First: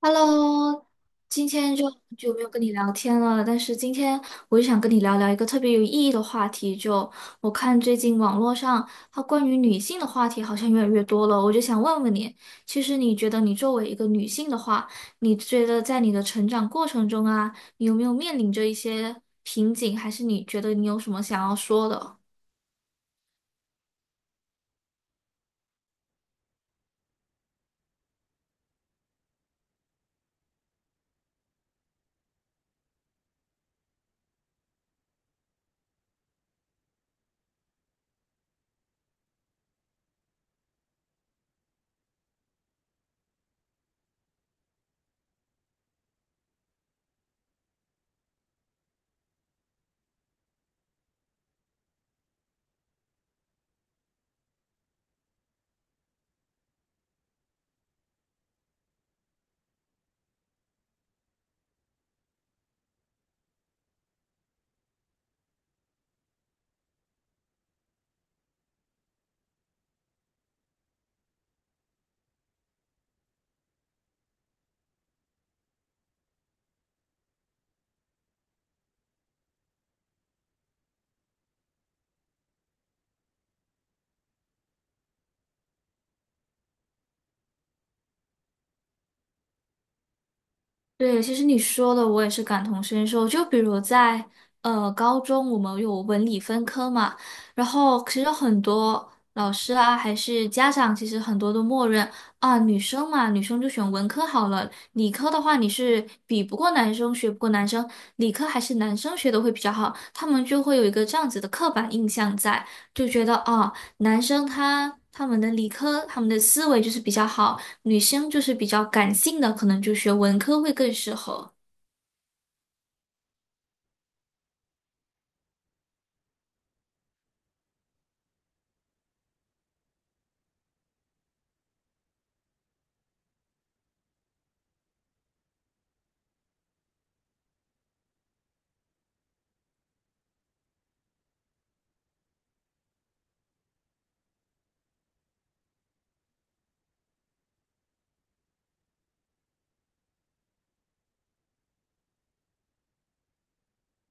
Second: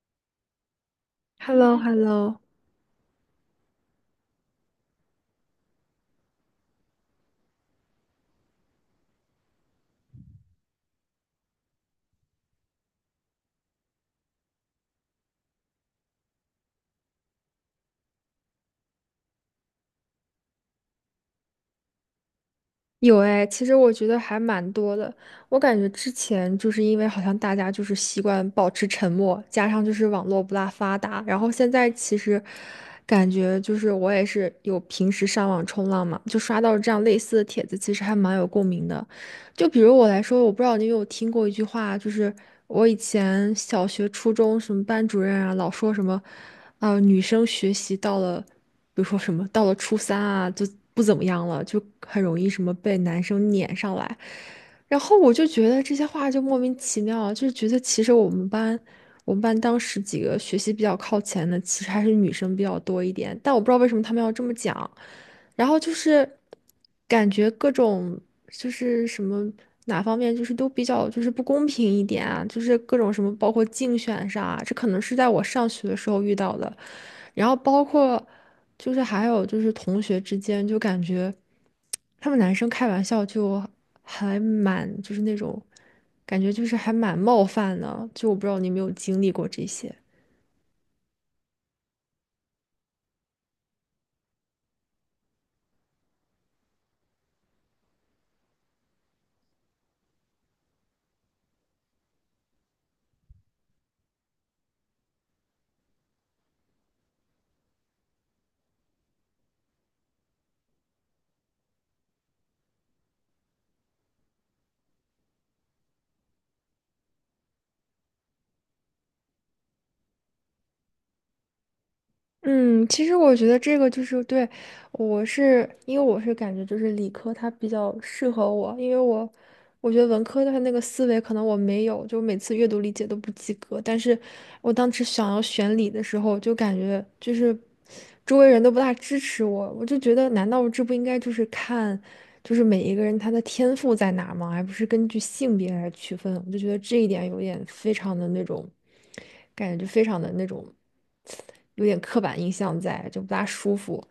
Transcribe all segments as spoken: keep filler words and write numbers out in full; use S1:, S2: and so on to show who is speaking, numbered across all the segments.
S1: Hello，
S2: h
S1: 今
S2: e l l
S1: 天
S2: o h
S1: 就
S2: e l l
S1: 就
S2: o
S1: 没有跟你聊天了，但是今天我就想跟你聊聊一个特别有意义的话题。就我看最近网络上它关于女性的话题好像越来越多了，我就想问问你，其实你觉得你作为一个女性的话，你觉得在你的成长过程中啊，你有没有面临着一些瓶颈，还是你觉得你有什么想要说的？
S2: 有哎，其实我觉得还蛮多的。我感觉之前就是因为好像大家就是习惯保持沉默，加上就是网络不大发达，然后现在其实感觉就是我也是有平时上网冲浪嘛，就刷到这样类似的帖子，其实还蛮有共鸣的。就比如我来说，我不知道你有没有听过一句话，就是我以前小学、初中什么班主任啊，老说什么，啊、女生学习到了。比如说什么到了初三啊，就不怎么样了，就很容易什么被男生撵上来。然后我就觉得这些话就莫名其妙啊，就是觉得其实我们班，我们班当时几个学习比较靠前的，其实还是女生比较多一点，但我不知道为什么他们要这么讲。然后就是感觉各种就是什么哪方面就是都比较就是不公平一点啊，就是各种什么包括竞选上啊，这可能是在我上学的时候遇到的，然后包括就是还有就是同学之间就感觉他们男生开玩笑就还蛮就是那种感觉就是还蛮冒犯的，就我不知道你有没有经历过这些。
S1: 对，其实你说的我也是感同身受。就比如在呃高中，我们有文理分科嘛，然后其实很多老师啊，还是家长，其实很多都默认啊，女生嘛，女生就选文科好了，理科的话你是比不过男生，学不过男生，理科还是男生学的会比较好，他们就会有一个这样子的刻板印象在，就觉得啊，男生他他们的理科，他们的思维就是比较好。女生就是比较感性的，可能就学文科会更适合。
S2: 嗯，其实我觉得这个就是对，我是因为我是感觉就是理科它比较适合我，因为我我觉得文科它那个思维可能我没有，就每次阅读理解都不及格。但是我当时想要选理的时候，就感觉就是周围人都不大支持我，我就觉得难道这不应该就是看就是每一个人他的天赋在哪吗？而不是根据性别来区分？我就觉得这一点有点非常的那种感觉，就非常的那种有点刻板印象在，就不大舒服。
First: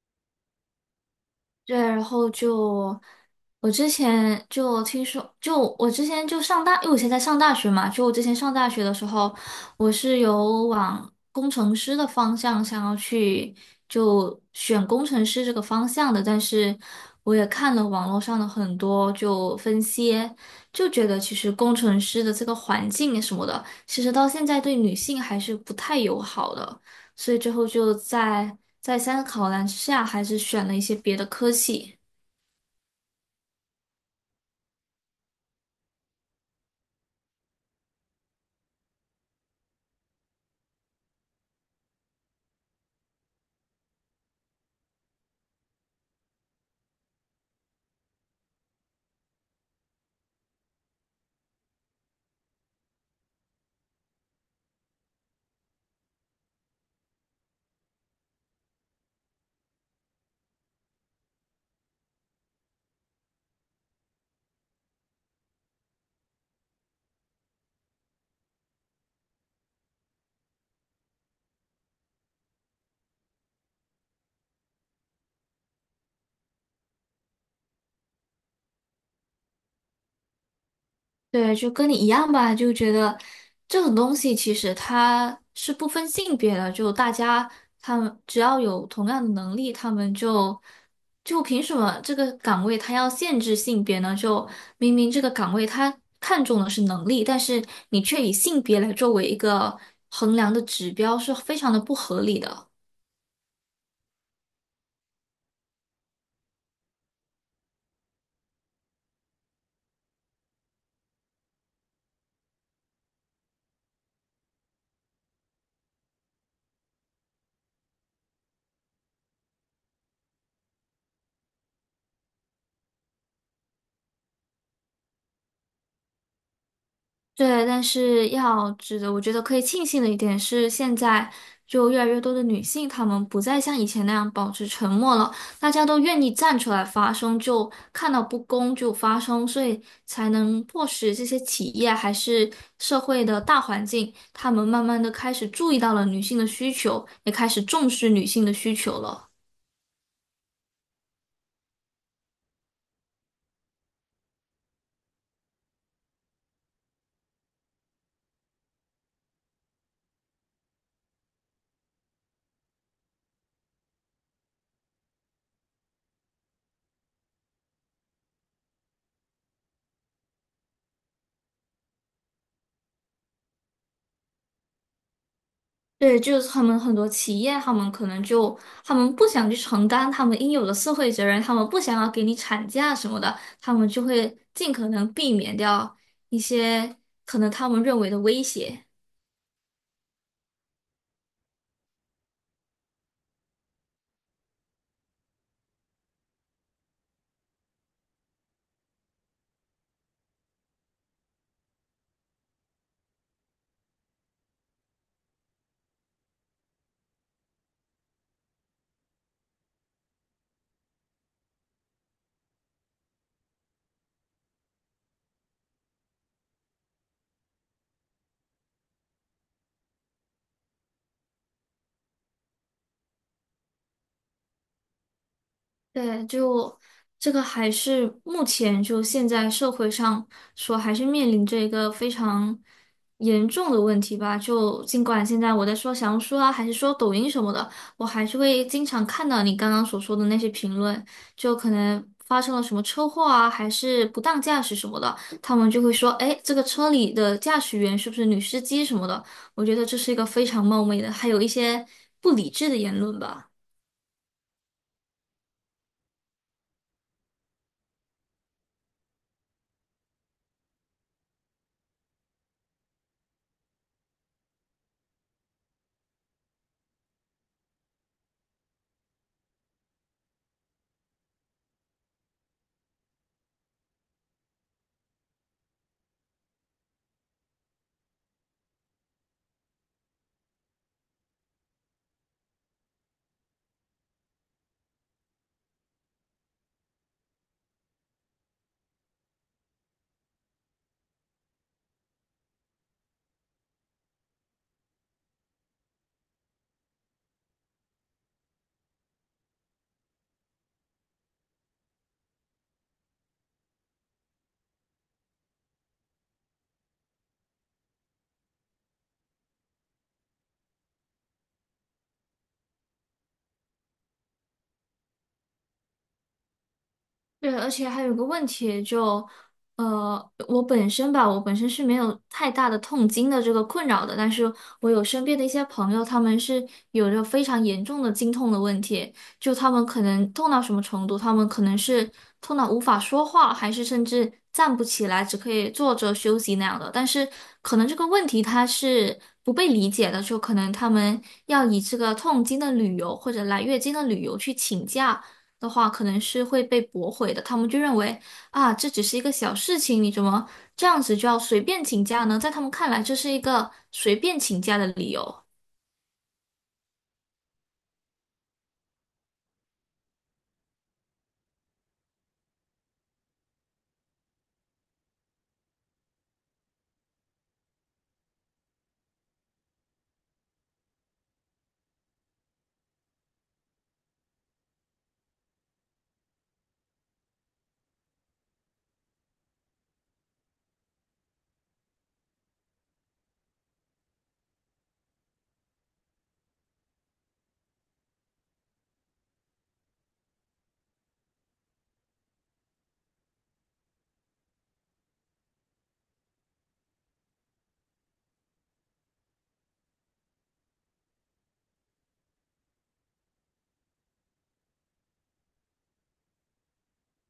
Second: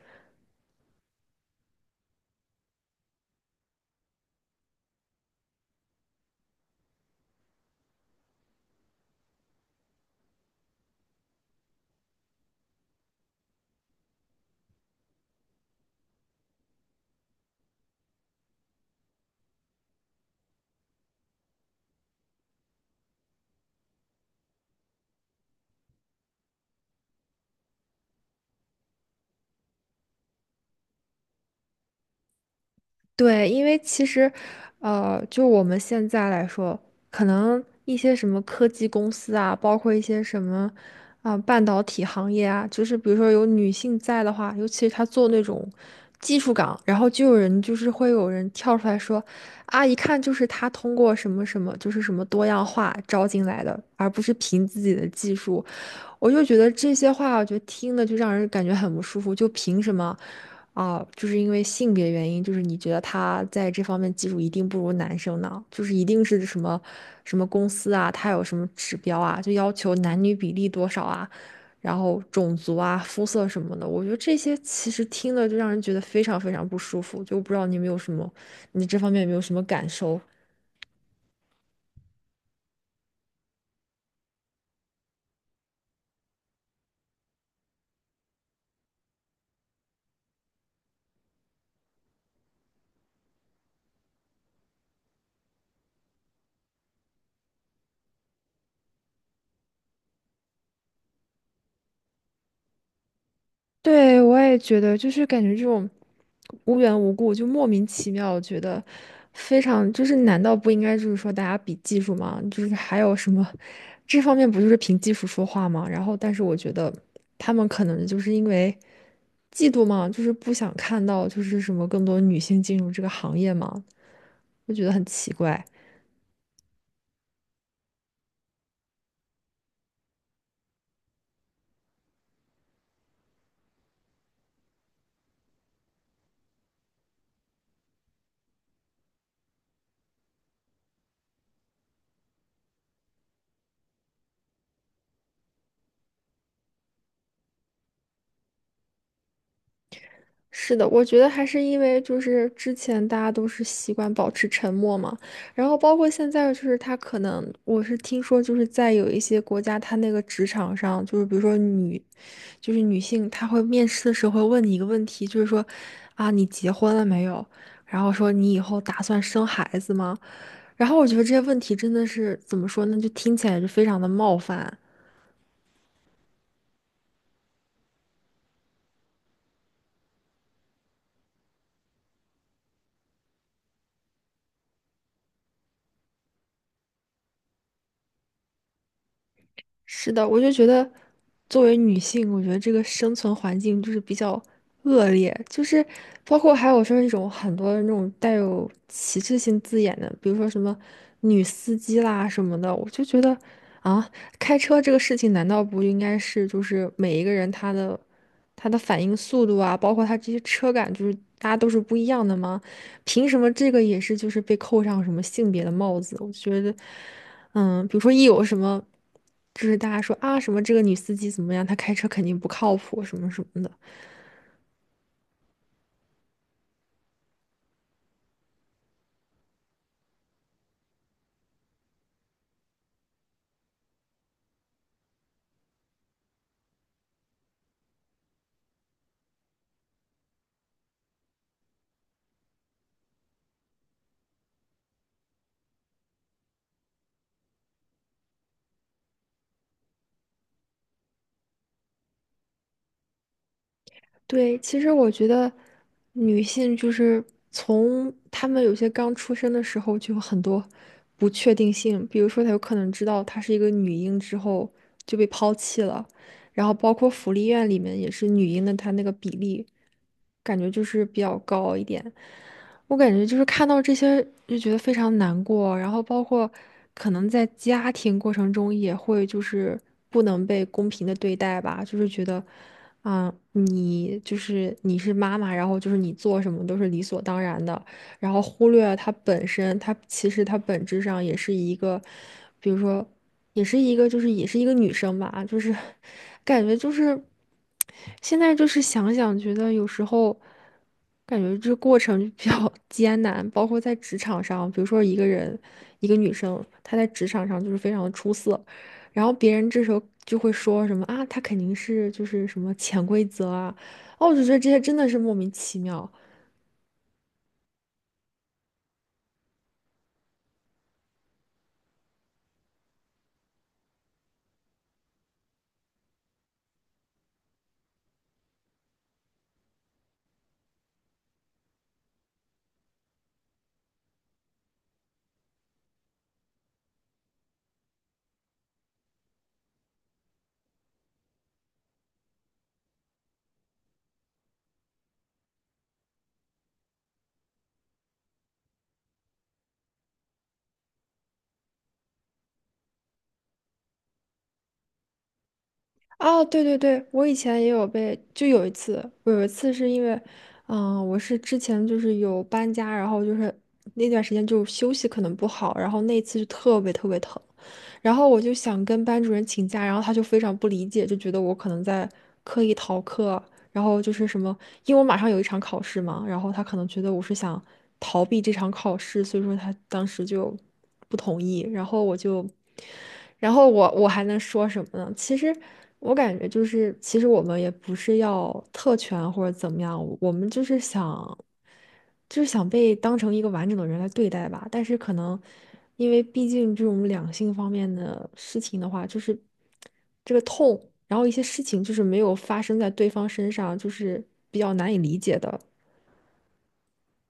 S1: 对，然后就我之前就听说，就我之前就上大，因为我现在上大学嘛，就我之前上大学的时候，我是有往工程师的方向想要去，就选工程师这个方向的，但是我也看了网络上的很多就分析，就觉得其实工程师的这个环境什么的，其实到现在对女性还是不太友好的。所以最后就在再三个考量之下，还是选了一些别的科系。
S2: 对，因为其实，呃，就我们现在来说，可能一些什么科技公司啊，包括一些什么，啊、半导体行业啊，就是比如说有女性在的话，尤其是她做那种技术岗，然后就有人就是会有人跳出来说，啊，一看就是她通过什么什么，就是什么多样化招进来的，而不是凭自己的技术。我就觉得这些话，我觉得听的就让人感觉很不舒服。就凭什么啊？就是因为性别原因，就是你觉得他在这方面技术一定不如男生呢？就是一定是什么什么公司啊，他有什么指标啊，就要求男女比例多少啊，然后种族啊、肤色什么的。我觉得这些其实听了就让人觉得非常非常不舒服。就不知道你有没有什么，你这方面有没有什么感受？
S1: 对，就跟你一样吧，就觉得这种东西其实它是不分性别的，就大家他们只要有同样的能力，他们就就凭什么这个岗位它要限制性别呢？就明明这个岗位它看重的是能力，但是你却以性别来作为一个衡量的指标，是非常的不合理的。
S2: 对，我也觉得，就是感觉这种无缘无故就莫名其妙，我觉得非常就是，难道不应该就是说大家比技术吗？就是还有什么这方面不就是凭技术说话吗？然后，但是我觉得他们可能就是因为嫉妒嘛，就是不想看到就是什么更多女性进入这个行业嘛，就觉得很奇怪。
S1: 对，但是要值得，我觉得可以庆幸的一点是，现在就越来越多的女性，她们不再像以前那样保持沉默了，大家都愿意站出来发声，就看到不公就发声，所以才能迫使这些企业还是社会的大环境，他们慢慢的开始注意到了女性的需求，也开始重视女性的需求了。
S2: 是的，我觉得还是因为就是之前大家都是习惯保持沉默嘛，然后包括现在就是他可能我是听说就是在有一些国家，他那个职场上就是比如说女，就是女性，她会面试的时候会问你一个问题，就是说啊你结婚了没有？然后说你以后打算生孩子吗？然后我觉得这些问题真的是怎么说呢，就听起来就非常的冒犯。
S1: 对，就是他们很多企业，他们可能就他们不想去承担他们应有的社会责任，他们不想要给你产假什么的，他们就会尽可能避免掉一些可能他们认为的威胁。
S2: 是的，我就觉得，作为女性，我觉得这个生存环境就是比较恶劣，就是包括还有说那种很多那种带有歧视性字眼的，比如说什么女司机啦什么的，我就觉得啊，开车这个事情难道不应该是就是每一个人他的他的反应速度啊，包括他这些车感，就是大家都是不一样的吗？凭什么这个也是就是被扣上什么性别的帽子？我觉得。嗯，比如说一有什么，就是大家说啊什么这个女司机怎么样，她开车肯定不靠谱什么什么的。
S1: 对，就这个还是目前就现在社会上说，还是面临着一个非常严重的问题吧。就尽管现在我在说小红书啊，还是说抖音什么的，我还是会经常看到你刚刚所说的那些评论，就可能发生了什么车祸啊，还是不当驾驶什么的，他们就会说，哎，这个车里的驾驶员是不是女司机什么的？我觉得这是一个非常冒昧的，还有一些不理智的言论吧。
S2: 对，其实我觉得女性就是从她们有些刚出生的时候就有很多不确定性，比如说她有可能知道她是一个女婴之后就被抛弃了，然后包括福利院里面也是女婴的，她那个比例感觉就是比较高一点。我感觉就是看到这些就觉得非常难过，然后包括可能在家庭过程中也会就是不能被公平的对待吧，就是觉得。啊，你就是你是妈妈，然后就是你做什么都是理所当然的，然后忽略了它本身，她其实她本质上也是一个，比如说，也是一个就是也是一个女生吧，就是感觉就是现在就是想想觉得有时候感觉这过程就比较 艰难，包括在职场上，比如说一个人一个女生她在职场上就是非常的出色。然后别人这时候就会说什么啊，他肯定是就是什么潜规则啊，哦，我就觉得这些真的是莫名其妙
S1: 对，而且还有个问题就，呃，我本身吧，我本身是没有太大的痛经的这个困扰的，但是我有身边的一些朋友，他们是有着非常严重的经痛的问题，就他们可能痛到什么程度，他们可能是痛到无法说话，还是甚至站不起来，只可以坐着休息那样的。但是可能这个问题它是不被理解的，就可能他们要以这个痛经的理由或者来月经的理由去请假。的话，可能是会被驳回的。他们就认为啊，这只是一个小事情，你怎么这样子就要随便请假呢？在他们看来，这是一个随便请假的理由。
S2: 啊。对对对，我以前也有被，就有一次，我有一次是因为，嗯、我是之前就是有搬家，然后就是那段时间就休息可能不好，然后那一次就特别特别疼，然后我就想跟班主任请假，然后他就非常不理解，就觉得我可能在刻意逃课，然后就是什么，因为我马上有一场考试嘛，然后他可能觉得我是想逃避这场考试，所以说他当时就不同意。然后我就，然后我我还能说什么呢？其实我感觉就是，其实我们也不是要特权或者怎么样，我们就是想。就是想被当成一个完整的人来对待吧。但是可能，因为毕竟这种两性方面的事情的话，就是这个痛，然后一些事情就是没有发生在对方身上，就是比较难以理解的。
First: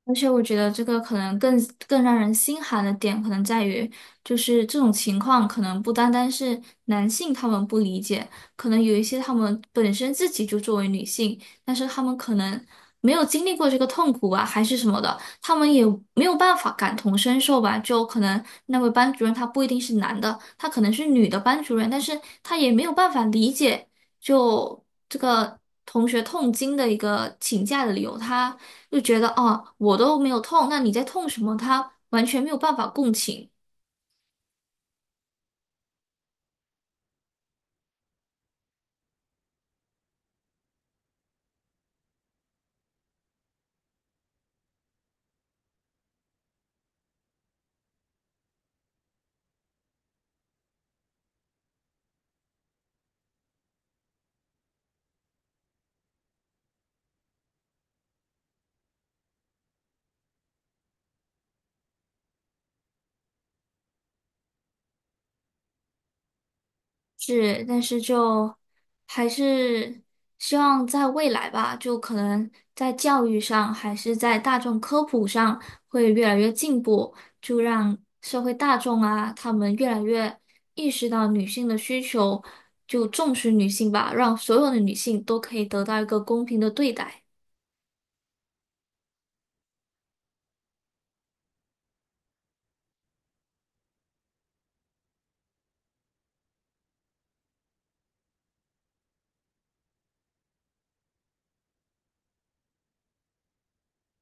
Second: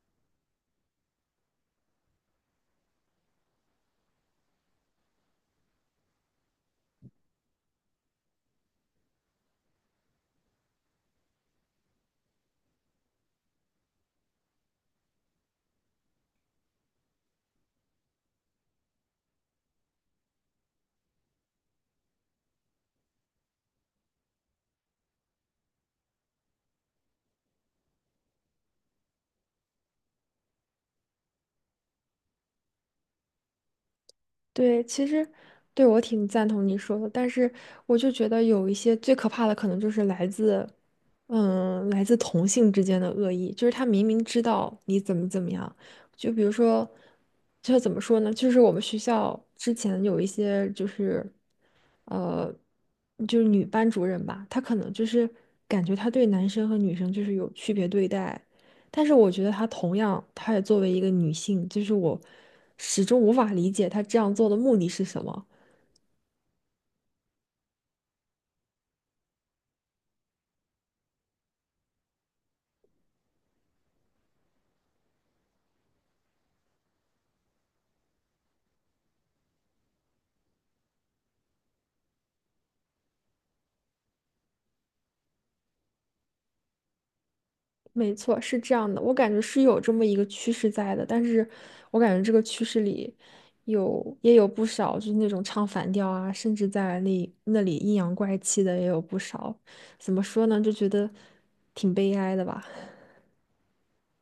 S1: 而且我觉得这个可能更更让人心寒的点，可能在于就是这种情况，可能不单单是男性他们不理解，可能有一些他们本身自己就作为女性，但是他们可能没有经历过这个痛苦啊，还是什么的，他们也没有办法感同身受吧。就可能那位班主任他不一定是男的，他可能是女的班主任，但是他也没有办法理解。就这个同学痛经的一个请假的理由，他就觉得哦，我都没有痛，那你在痛什么？他完全没有办法共情。
S2: 对，其实对我挺赞同你说的，但是我就觉得有一些最可怕的，可能就是来自，嗯，来自同性之间的恶意，就是他明明知道你怎么怎么样，就比如说，就怎么说呢？就是我们学校之前有一些就是，呃，就是女班主任吧，她可能就是感觉她对男生和女生就是有区别对待，但是我觉得她同样，她也作为一个女性，就是我始终无法理解她这样做的目的是什么。
S1: 是，但是就还是希望在未来吧，就可能在教育上，还是在大众科普上会越来越进步，就让社会大众啊，他们越来越意识到女性的需求，就重视女性吧，让所有的女性都可以得到一个公平的对待。
S2: 没错，是这样的，我感觉是有这么一个趋势在的，但是我感觉这个趋势里有也有不少，就是那种唱反调啊，甚至在那那里阴阳怪气的也有不少。怎么说呢，就觉得挺悲哀的吧。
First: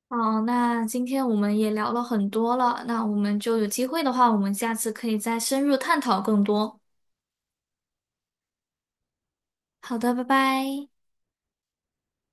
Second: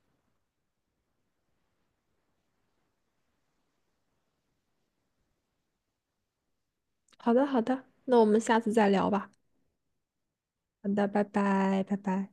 S1: 好，那今天我们也聊了很多了，那我们就有机会的话，我们下次可以再深入探讨更多。
S2: 好的，好的，那我们下次再聊吧。
S1: 好的，拜
S2: 好
S1: 拜。
S2: 的，拜拜，拜拜。